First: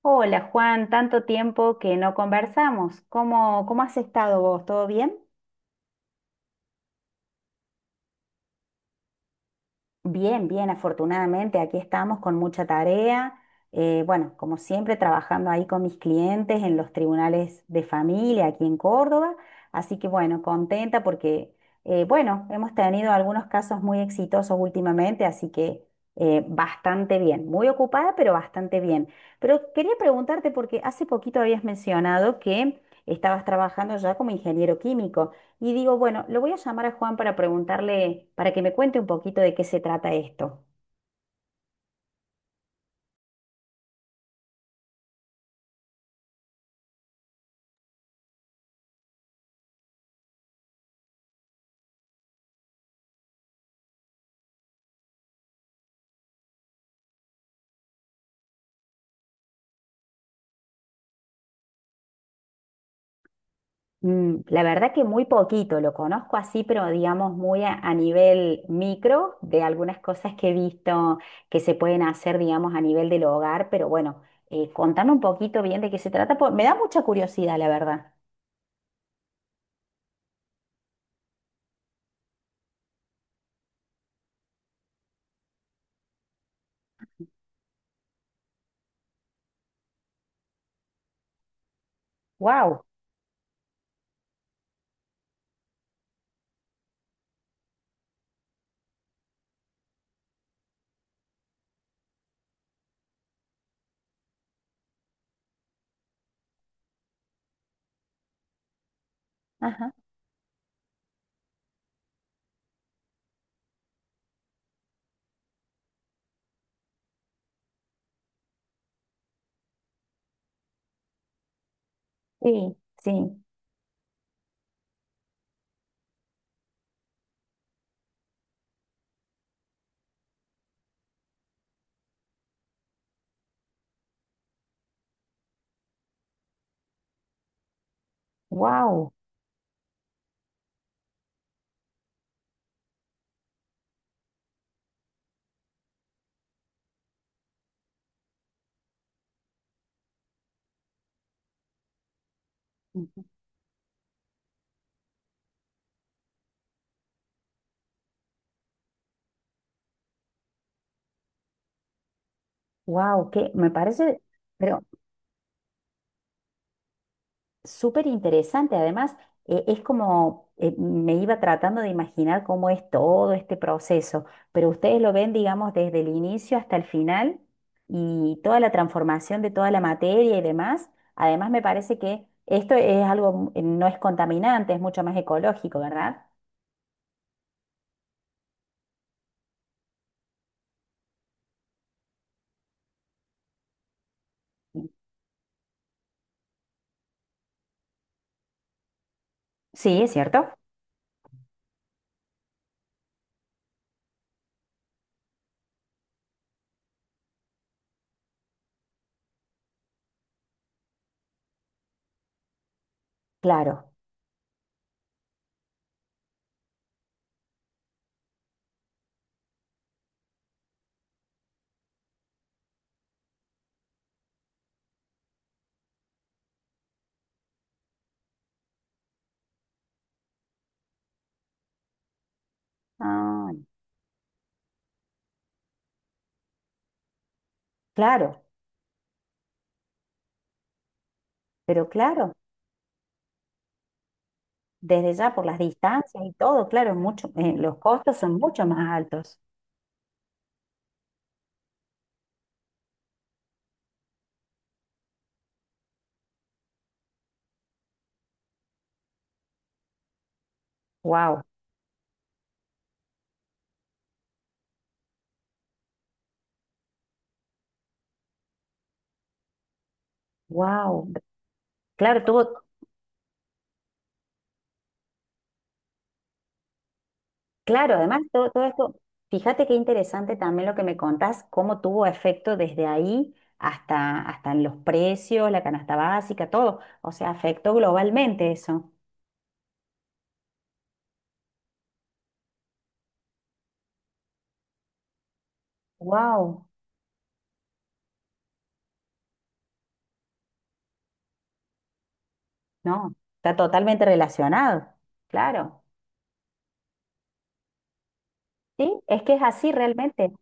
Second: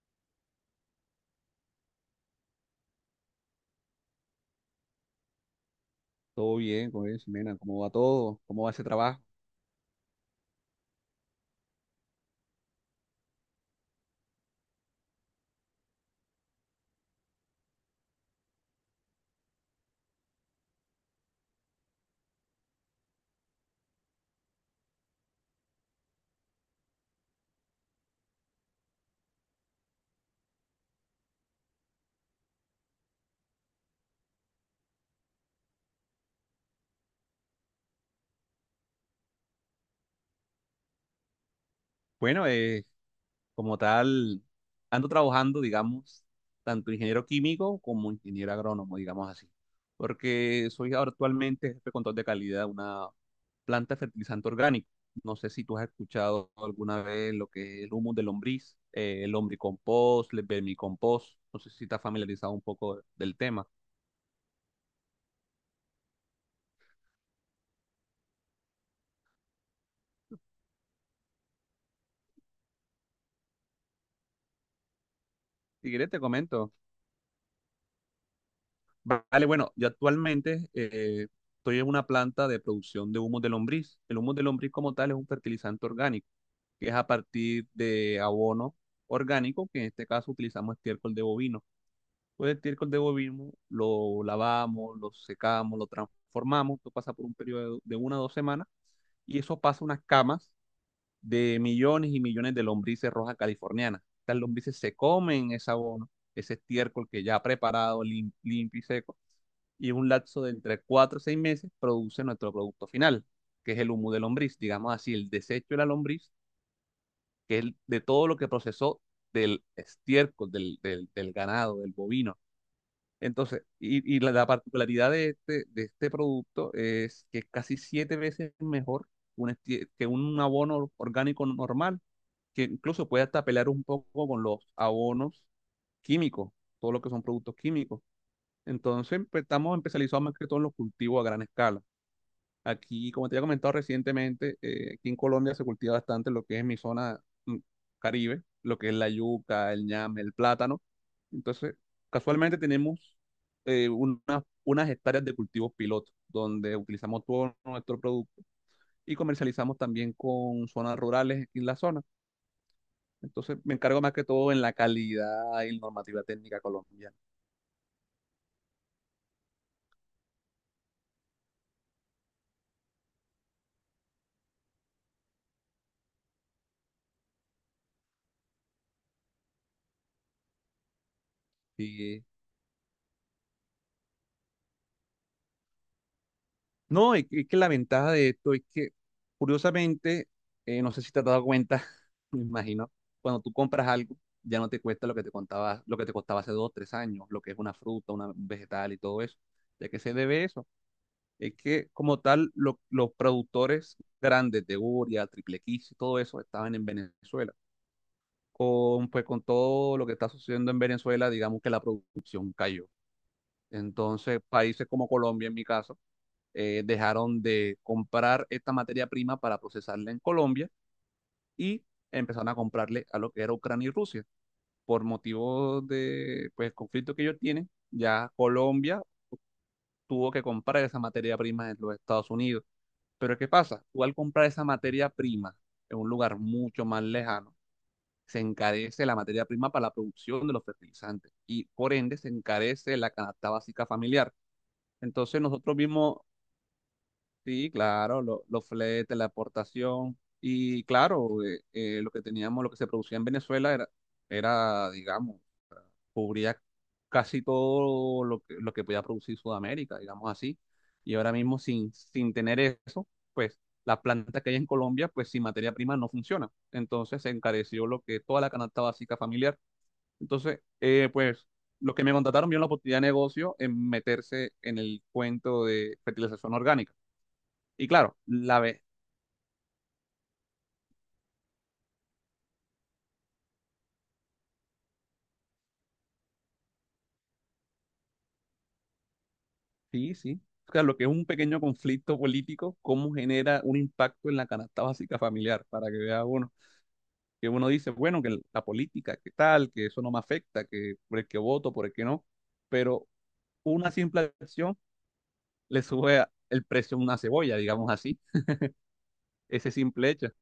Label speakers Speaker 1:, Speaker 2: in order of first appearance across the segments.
Speaker 1: Hola Juan, tanto tiempo que no conversamos. ¿Cómo has estado vos? ¿Todo bien?
Speaker 2: Todo bien, ¿cómo bien, Ximena? ¿Cómo va todo? ¿Cómo va ese trabajo?
Speaker 1: Bien, bien, afortunadamente aquí estamos con mucha tarea. Bueno, como siempre, trabajando ahí con mis clientes en los tribunales de familia aquí en Córdoba. Así que bueno, contenta porque, bueno, hemos tenido algunos casos muy exitosos últimamente, así que bastante bien. Muy ocupada, pero bastante bien. Pero quería preguntarte porque hace poquito habías mencionado que estabas trabajando ya como ingeniero químico. Y digo, bueno, lo voy a llamar a Juan para preguntarle, para que me cuente un poquito de qué se trata esto.
Speaker 2: Bueno, como tal, ando trabajando, digamos, tanto ingeniero químico como ingeniero agrónomo, digamos así, porque soy ahora actualmente jefe de control de calidad de una planta de fertilizante orgánico. No sé si tú has escuchado alguna vez lo que es el humus de lombriz, el lombricompost, el vermicompost. No sé si estás familiarizado un poco del tema.
Speaker 1: Mm, la verdad que muy poquito, lo conozco así, pero digamos muy a nivel micro de algunas cosas que he visto que se pueden hacer, digamos, a nivel del hogar, pero bueno, contame un poquito bien
Speaker 2: Si
Speaker 1: de qué se
Speaker 2: quieres, te
Speaker 1: trata, porque me
Speaker 2: comento.
Speaker 1: da mucha curiosidad, la verdad.
Speaker 2: Vale, bueno, yo actualmente estoy en una planta de producción de humos de lombriz. El humo de lombriz como tal es un fertilizante orgánico, que es a partir de abono orgánico, que en este caso utilizamos estiércol de bovino. Pues el
Speaker 1: Wow.
Speaker 2: estiércol de bovino lo lavamos, lo secamos, lo transformamos, esto pasa por un periodo de 1 o 2 semanas, y eso pasa a unas camas de millones y millones de lombrices rojas californianas. Estas lombrices se comen ese abono, ese estiércol que ya ha preparado, limpio y seco, y
Speaker 1: Ajá.
Speaker 2: en un lapso de entre 4 o 6 meses produce nuestro producto final, que es el humo de lombriz, digamos así, el desecho de la lombriz, que es de todo lo que procesó del estiércol, del ganado, del bovino.
Speaker 1: Sí, sí.
Speaker 2: Entonces, y la particularidad de este, producto es que es casi 7 veces mejor que un abono orgánico normal, que incluso puede hasta pelear un poco con los abonos químicos, todo lo que son productos químicos.
Speaker 1: Wow.
Speaker 2: Entonces, pues, estamos especializados más que todo en los cultivos a gran escala. Aquí, como te había comentado recientemente, aquí en Colombia se cultiva bastante lo que es mi zona mm, Caribe, lo que es la yuca, el ñame, el plátano. Entonces, casualmente tenemos unas hectáreas de cultivos piloto, donde utilizamos todo nuestro producto y comercializamos también con zonas rurales aquí en la zona.
Speaker 1: Wow, que
Speaker 2: Entonces,
Speaker 1: me
Speaker 2: me encargo más
Speaker 1: parece,
Speaker 2: que todo en la
Speaker 1: pero
Speaker 2: calidad y normativa técnica colombiana.
Speaker 1: súper interesante, además, es como me iba tratando de imaginar cómo es todo este proceso, pero ustedes lo ven, digamos, desde el inicio hasta el final y toda la transformación de toda la materia y demás. Además, me parece
Speaker 2: Y
Speaker 1: que esto es algo, no es contaminante, es mucho más ecológico, ¿verdad?
Speaker 2: no, es que la ventaja de esto es que, curiosamente, no sé si te has dado cuenta, me imagino, cuando tú compras algo, ya no te cuesta lo que te contaba, lo que te costaba hace 2, 3 años, lo que es una fruta, un vegetal y todo eso. ¿De qué
Speaker 1: Sí, es
Speaker 2: se debe
Speaker 1: cierto.
Speaker 2: eso? Es que, como tal, los productores grandes de Uria, Triple X y todo eso estaban en Venezuela. Pues, con todo lo que está sucediendo en Venezuela, digamos que la producción cayó.
Speaker 1: Claro.
Speaker 2: Entonces, países como Colombia, en mi caso, dejaron de comprar esta materia prima para procesarla en Colombia y empezaron a comprarle a lo que era Ucrania y Rusia. Por motivos de, pues, conflicto que ellos tienen, ya Colombia tuvo que comprar esa materia prima en los Estados Unidos. Pero ¿qué
Speaker 1: Ah,
Speaker 2: pasa? Tú, al comprar esa materia prima en un lugar mucho más lejano, se
Speaker 1: claro,
Speaker 2: encarece la materia prima para la producción de los fertilizantes y
Speaker 1: pero
Speaker 2: por ende
Speaker 1: claro,
Speaker 2: se encarece la canasta básica familiar.
Speaker 1: desde ya
Speaker 2: Entonces
Speaker 1: por las
Speaker 2: nosotros mismos,
Speaker 1: distancias y todo, claro, es mucho,
Speaker 2: sí,
Speaker 1: los costos
Speaker 2: claro,
Speaker 1: son mucho
Speaker 2: los
Speaker 1: más
Speaker 2: fletes, la
Speaker 1: altos.
Speaker 2: aportación. Y claro, lo que teníamos, lo que se producía en Venezuela era, digamos, cubría casi todo lo que podía producir Sudamérica, digamos así. Y ahora
Speaker 1: Wow,
Speaker 2: mismo, sin tener eso, pues las plantas que hay en Colombia, pues sin materia prima no funcionan. Entonces se encareció lo que toda la canasta básica familiar. Entonces,
Speaker 1: wow.
Speaker 2: pues los que me
Speaker 1: Claro,
Speaker 2: contrataron
Speaker 1: tuvo,
Speaker 2: vieron la oportunidad de negocio en meterse en el cuento de fertilización orgánica. Y
Speaker 1: claro,
Speaker 2: claro,
Speaker 1: además todo, todo esto, fíjate qué interesante también lo que me contás, cómo tuvo efecto desde ahí hasta, hasta en los precios, la canasta básica, todo. O sea, afectó globalmente eso.
Speaker 2: sí, sí. O sea, lo que es un pequeño conflicto político, cómo genera un impacto en la canasta básica familiar, para que vea uno,
Speaker 1: Wow,
Speaker 2: que uno dice, bueno, que la política, que tal, que eso no me afecta, que por el que voto, por el que no, pero
Speaker 1: no, está
Speaker 2: una
Speaker 1: totalmente
Speaker 2: simple acción
Speaker 1: relacionado. Claro.
Speaker 2: le sube el precio a una cebolla, digamos así,
Speaker 1: Sí, es que es así
Speaker 2: ese simple hecho.
Speaker 1: realmente.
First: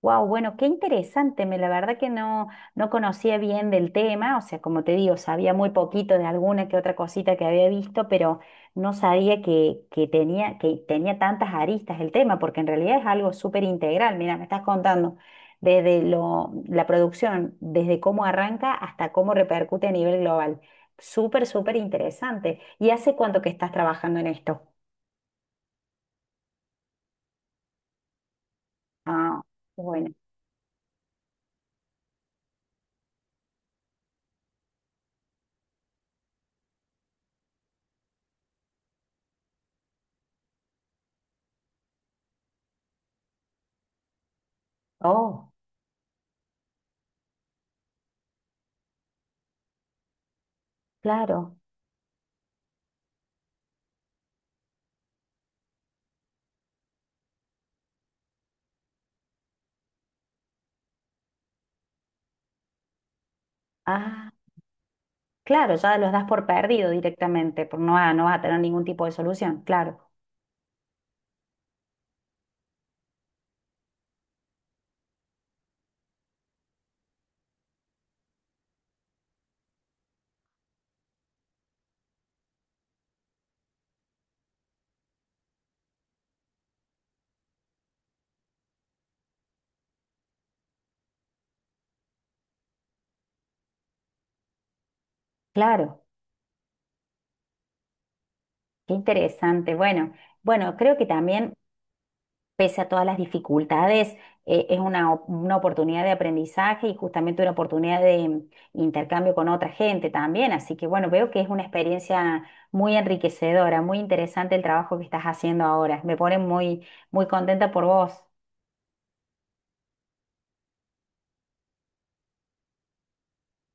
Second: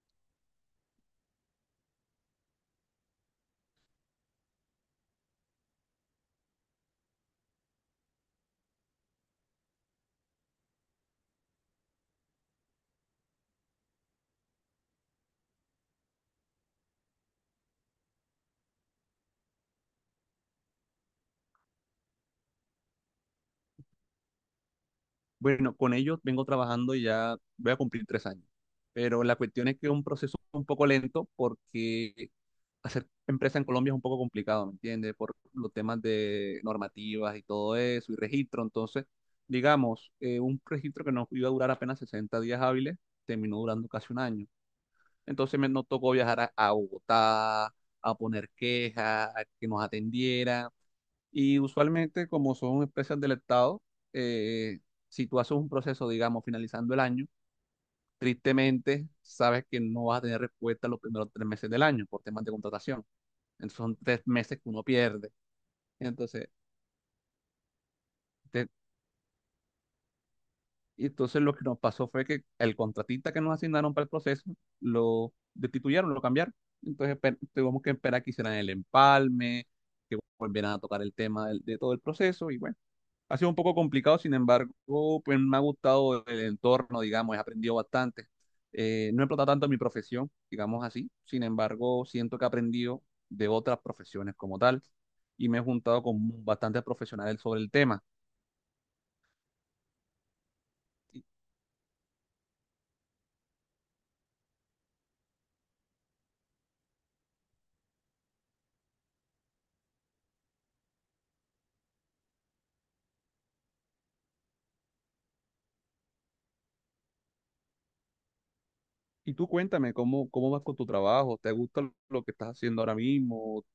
Speaker 1: Wow, bueno, qué interesante. Me, la verdad que no, no conocía bien del tema, o sea, como te digo, sabía muy poquito de alguna que otra cosita que había visto, pero no sabía que, que tenía tantas aristas el tema, porque en realidad es algo súper integral. Mira, me estás contando desde lo, la producción, desde cómo arranca hasta cómo repercute a nivel global. Súper, súper interesante. ¿Y hace cuánto que estás trabajando en esto?
Speaker 2: Bueno, con ellos vengo trabajando y ya voy a cumplir 3 años, pero la
Speaker 1: Ah,
Speaker 2: cuestión es que es un
Speaker 1: bueno.
Speaker 2: proceso un poco lento, porque hacer empresa en Colombia es un poco complicado, ¿me entiendes? Por los temas de normativas y todo eso, y registro. Entonces, digamos, un registro que nos iba a durar apenas 60 días hábiles, terminó durando casi un año.
Speaker 1: Oh,
Speaker 2: Entonces me nos tocó viajar a Bogotá, a poner quejas, a que nos atendieran.
Speaker 1: claro.
Speaker 2: Y usualmente, como son empresas del Estado, eh, si tú haces un proceso, digamos, finalizando el año, tristemente sabes que no vas a tener respuesta los primeros 3 meses del año por temas de contratación. Entonces son tres
Speaker 1: Ah.
Speaker 2: meses que uno pierde.
Speaker 1: Claro, ya los das por
Speaker 2: Entonces,
Speaker 1: perdido directamente, por no, va- no vas a tener
Speaker 2: te-
Speaker 1: ningún tipo de solución. Claro,
Speaker 2: y entonces lo que nos pasó fue que el contratista que nos asignaron para el proceso lo destituyeron, lo cambiaron. Entonces tuvimos que esperar que hicieran el empalme, que volvieran a tocar el tema de todo el proceso. Y bueno, ha sido un poco complicado; sin embargo, pues me ha gustado el entorno, digamos, he aprendido bastante. No he explotado tanto mi profesión, digamos así. Sin embargo, siento que he aprendido de otras profesiones como tal y me he juntado
Speaker 1: claro,
Speaker 2: con bastantes profesionales sobre el tema.
Speaker 1: qué interesante. Bueno, bueno, creo que
Speaker 2: Y,
Speaker 1: también, pese a todas las dificultades, es una, op- una oportunidad de aprendizaje y justamente una oportunidad de mm, intercambio con otra gente también. Así que bueno, veo que es una experiencia muy enriquecedora, muy interesante el trabajo que estás haciendo ahora. Me pone muy, muy contenta por vos.
Speaker 2: y tú cuéntame, ¿cómo vas con tu trabajo? ¿Te gusta lo que estás haciendo ahora mismo?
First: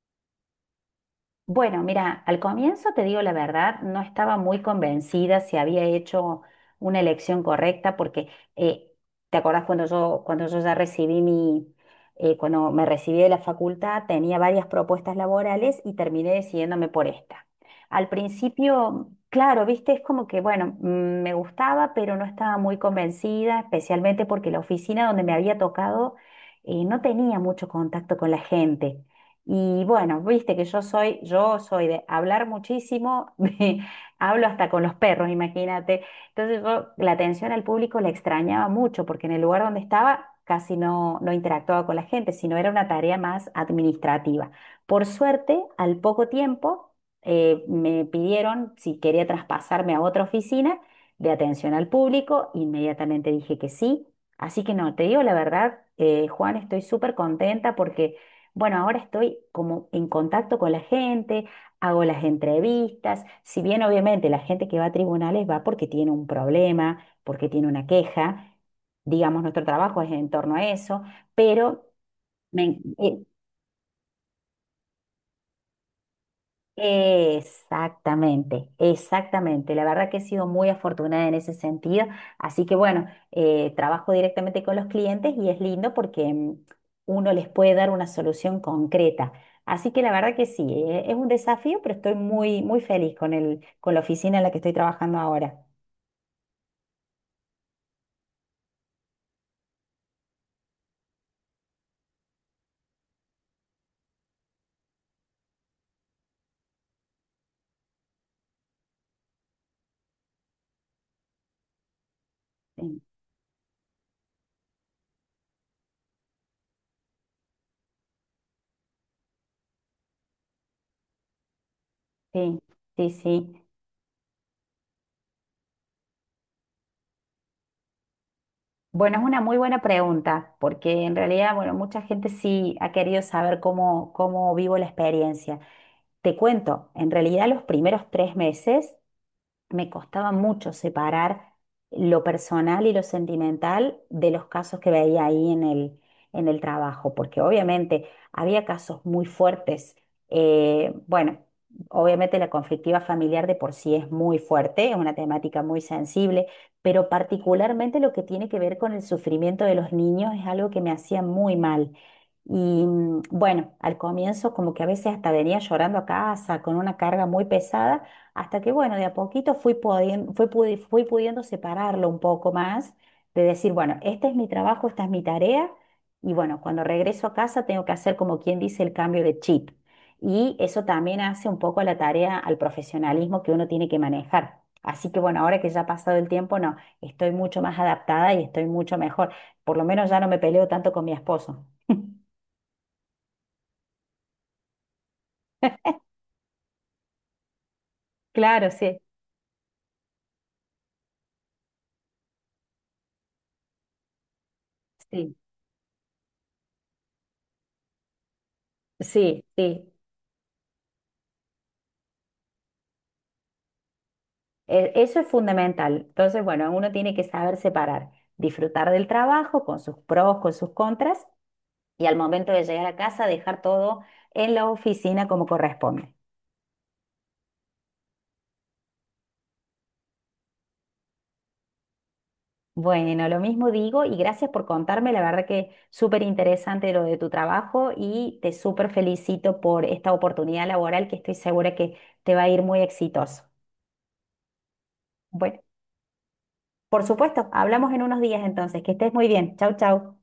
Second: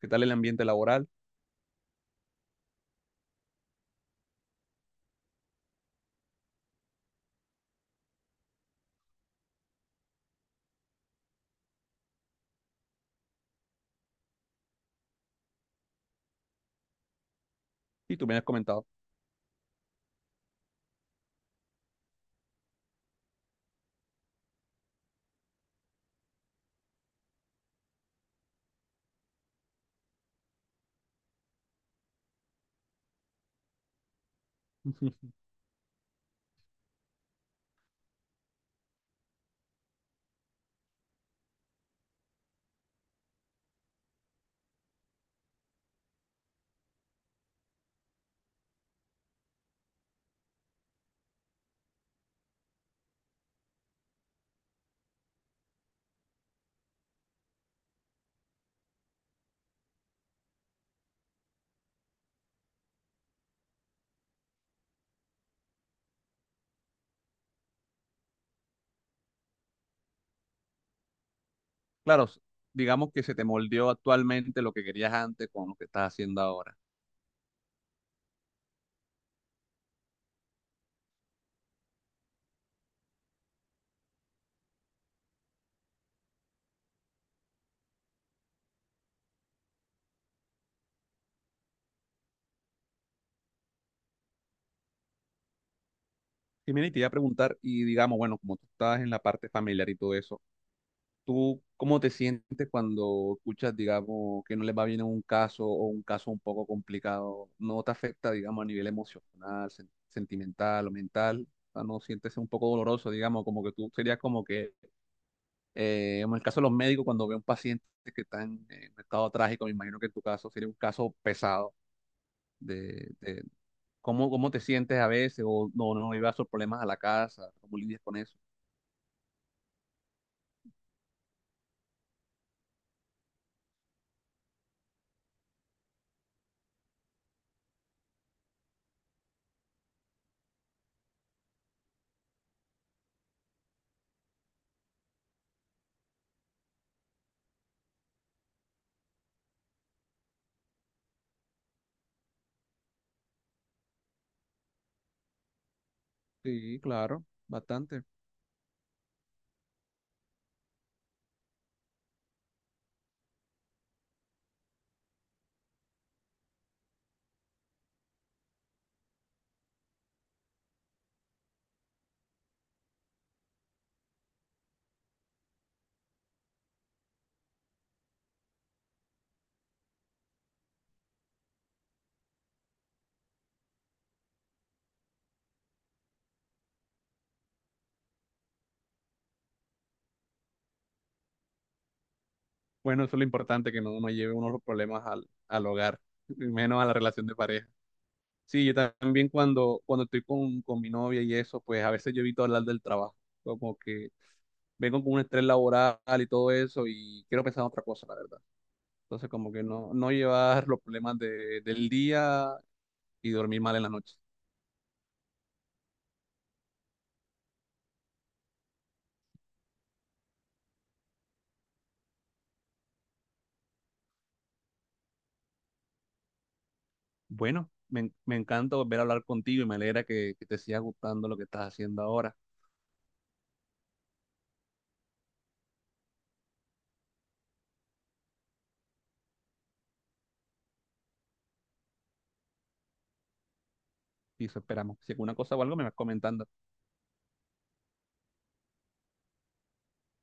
Speaker 2: ¿Qué tal el ambiente laboral?
Speaker 1: Bueno, mira, al comienzo te digo la verdad, no estaba muy convencida si había hecho una elección correcta, porque eh, te acordás cuando yo ya recibí mi, cuando me recibí de la facultad, tenía varias propuestas laborales y terminé decidiéndome por esta. Al
Speaker 2: Y tú me has comentado.
Speaker 1: principio, claro, viste, es como que, bueno, mm, me gustaba, pero no estaba muy convencida, especialmente porque la oficina donde me había tocado no tenía mucho contacto con la gente. Y bueno, viste que yo soy de hablar muchísimo, de- hablo hasta con los perros,
Speaker 2: Ujú.
Speaker 1: imagínate. Entonces yo la atención al público la extrañaba mucho porque en el lugar donde estaba casi no, no interactuaba con la gente, sino era una tarea más administrativa. Por suerte, al poco tiempo me pidieron si quería traspasarme a otra oficina de atención al público, inmediatamente dije que sí. Así que no, te digo la verdad, Juan, estoy súper contenta porque... Bueno, ahora estoy como en contacto con la gente, hago las entrevistas, si bien obviamente la gente que va a tribunales va porque tiene un problema, porque tiene una queja, digamos, nuestro trabajo es en torno a eso, pero
Speaker 2: Claro,
Speaker 1: me, en-
Speaker 2: digamos
Speaker 1: eh,
Speaker 2: que se te moldeó actualmente lo que querías antes con lo que estás haciendo ahora.
Speaker 1: exactamente, exactamente. La verdad que he sido muy afortunada en ese sentido. Así que bueno, trabajo directamente con los clientes y es lindo porque mm, uno les puede dar una solución concreta. Así que la verdad que sí, es un desafío, pero estoy muy, muy feliz con el, con la oficina en la que estoy trabajando ahora.
Speaker 2: Y mira, y te iba a preguntar, y digamos, bueno, como tú estás en la parte familiar y todo eso, ¿tú cómo te sientes cuando escuchas, digamos, que no les va bien en un caso, o un caso un poco complicado? ¿No te afecta, digamos, a nivel emocional, sentimental o mental? O sea, ¿no sientes un poco
Speaker 1: Sí,
Speaker 2: doloroso, digamos, como que tú serías como que, en el caso de los médicos, cuando ve un paciente que está en un estado trágico, me imagino que en tu caso sería un caso pesado
Speaker 1: sí, sí.
Speaker 2: de
Speaker 1: Sí.
Speaker 2: cómo te sientes a veces, o no, no llevas esos problemas a la casa, cómo lidias con eso?
Speaker 1: Bueno, es una muy buena pregunta, porque en realidad, bueno, mucha gente sí ha querido saber cómo, cómo vivo la experiencia. Te cuento, en realidad los primeros tres meses me costaba mucho separar lo personal y lo sentimental de los casos que veía ahí en el trabajo, porque obviamente había casos muy fuertes. Bueno, obviamente la conflictiva familiar de por sí es muy fuerte, es una temática muy sensible,
Speaker 2: Sí,
Speaker 1: pero
Speaker 2: claro,
Speaker 1: particularmente
Speaker 2: bastante.
Speaker 1: lo que tiene que ver con el sufrimiento de los niños es algo que me hacía muy mal. Y mm, bueno, al comienzo como que a veces hasta venía llorando a casa con una carga muy pesada hasta que, bueno, de a poquito fui pudiendo separarlo un poco más, de decir, bueno, este es mi trabajo, esta es mi tarea, y bueno, cuando regreso a casa tengo que hacer como quien dice el cambio de chip. Y eso también hace un poco a la tarea, al profesionalismo que uno tiene que manejar. Así que bueno, ahora que ya ha pasado el tiempo, no, estoy mucho más adaptada y estoy mucho mejor. Por lo menos ya no me peleo tanto con mi esposo.
Speaker 2: Bueno, eso es lo importante, que no, no lleve unos problemas al hogar, y menos a la relación de pareja. Sí,
Speaker 1: Claro,
Speaker 2: yo
Speaker 1: sí,
Speaker 2: también cuando, estoy con mi novia y eso, pues a veces yo evito hablar del trabajo, como que vengo con un
Speaker 1: sí,
Speaker 2: estrés laboral y todo eso, y quiero pensar en otra cosa, la verdad. Entonces,
Speaker 1: sí,
Speaker 2: como que
Speaker 1: sí.
Speaker 2: no, no llevar los problemas del día y dormir mal en la noche.
Speaker 1: Eso es fundamental. Entonces, bueno, uno tiene que saber separar, disfrutar del trabajo con sus pros, con sus contras y al momento de llegar a casa dejar todo en la oficina como corresponde.
Speaker 2: Bueno, me encanta volver a hablar contigo y me alegra que te siga gustando lo que estás haciendo ahora.
Speaker 1: Bueno, lo mismo digo y gracias por contarme. La verdad que súper interesante lo de tu trabajo y te súper felicito por esta oportunidad laboral que estoy segura que te va a ir muy exitoso.
Speaker 2: Y eso esperamos. Si alguna cosa
Speaker 1: Bueno,
Speaker 2: o algo, me vas comentando.
Speaker 1: por supuesto, hablamos en unos días entonces. Que estés muy bien. Chau, chau.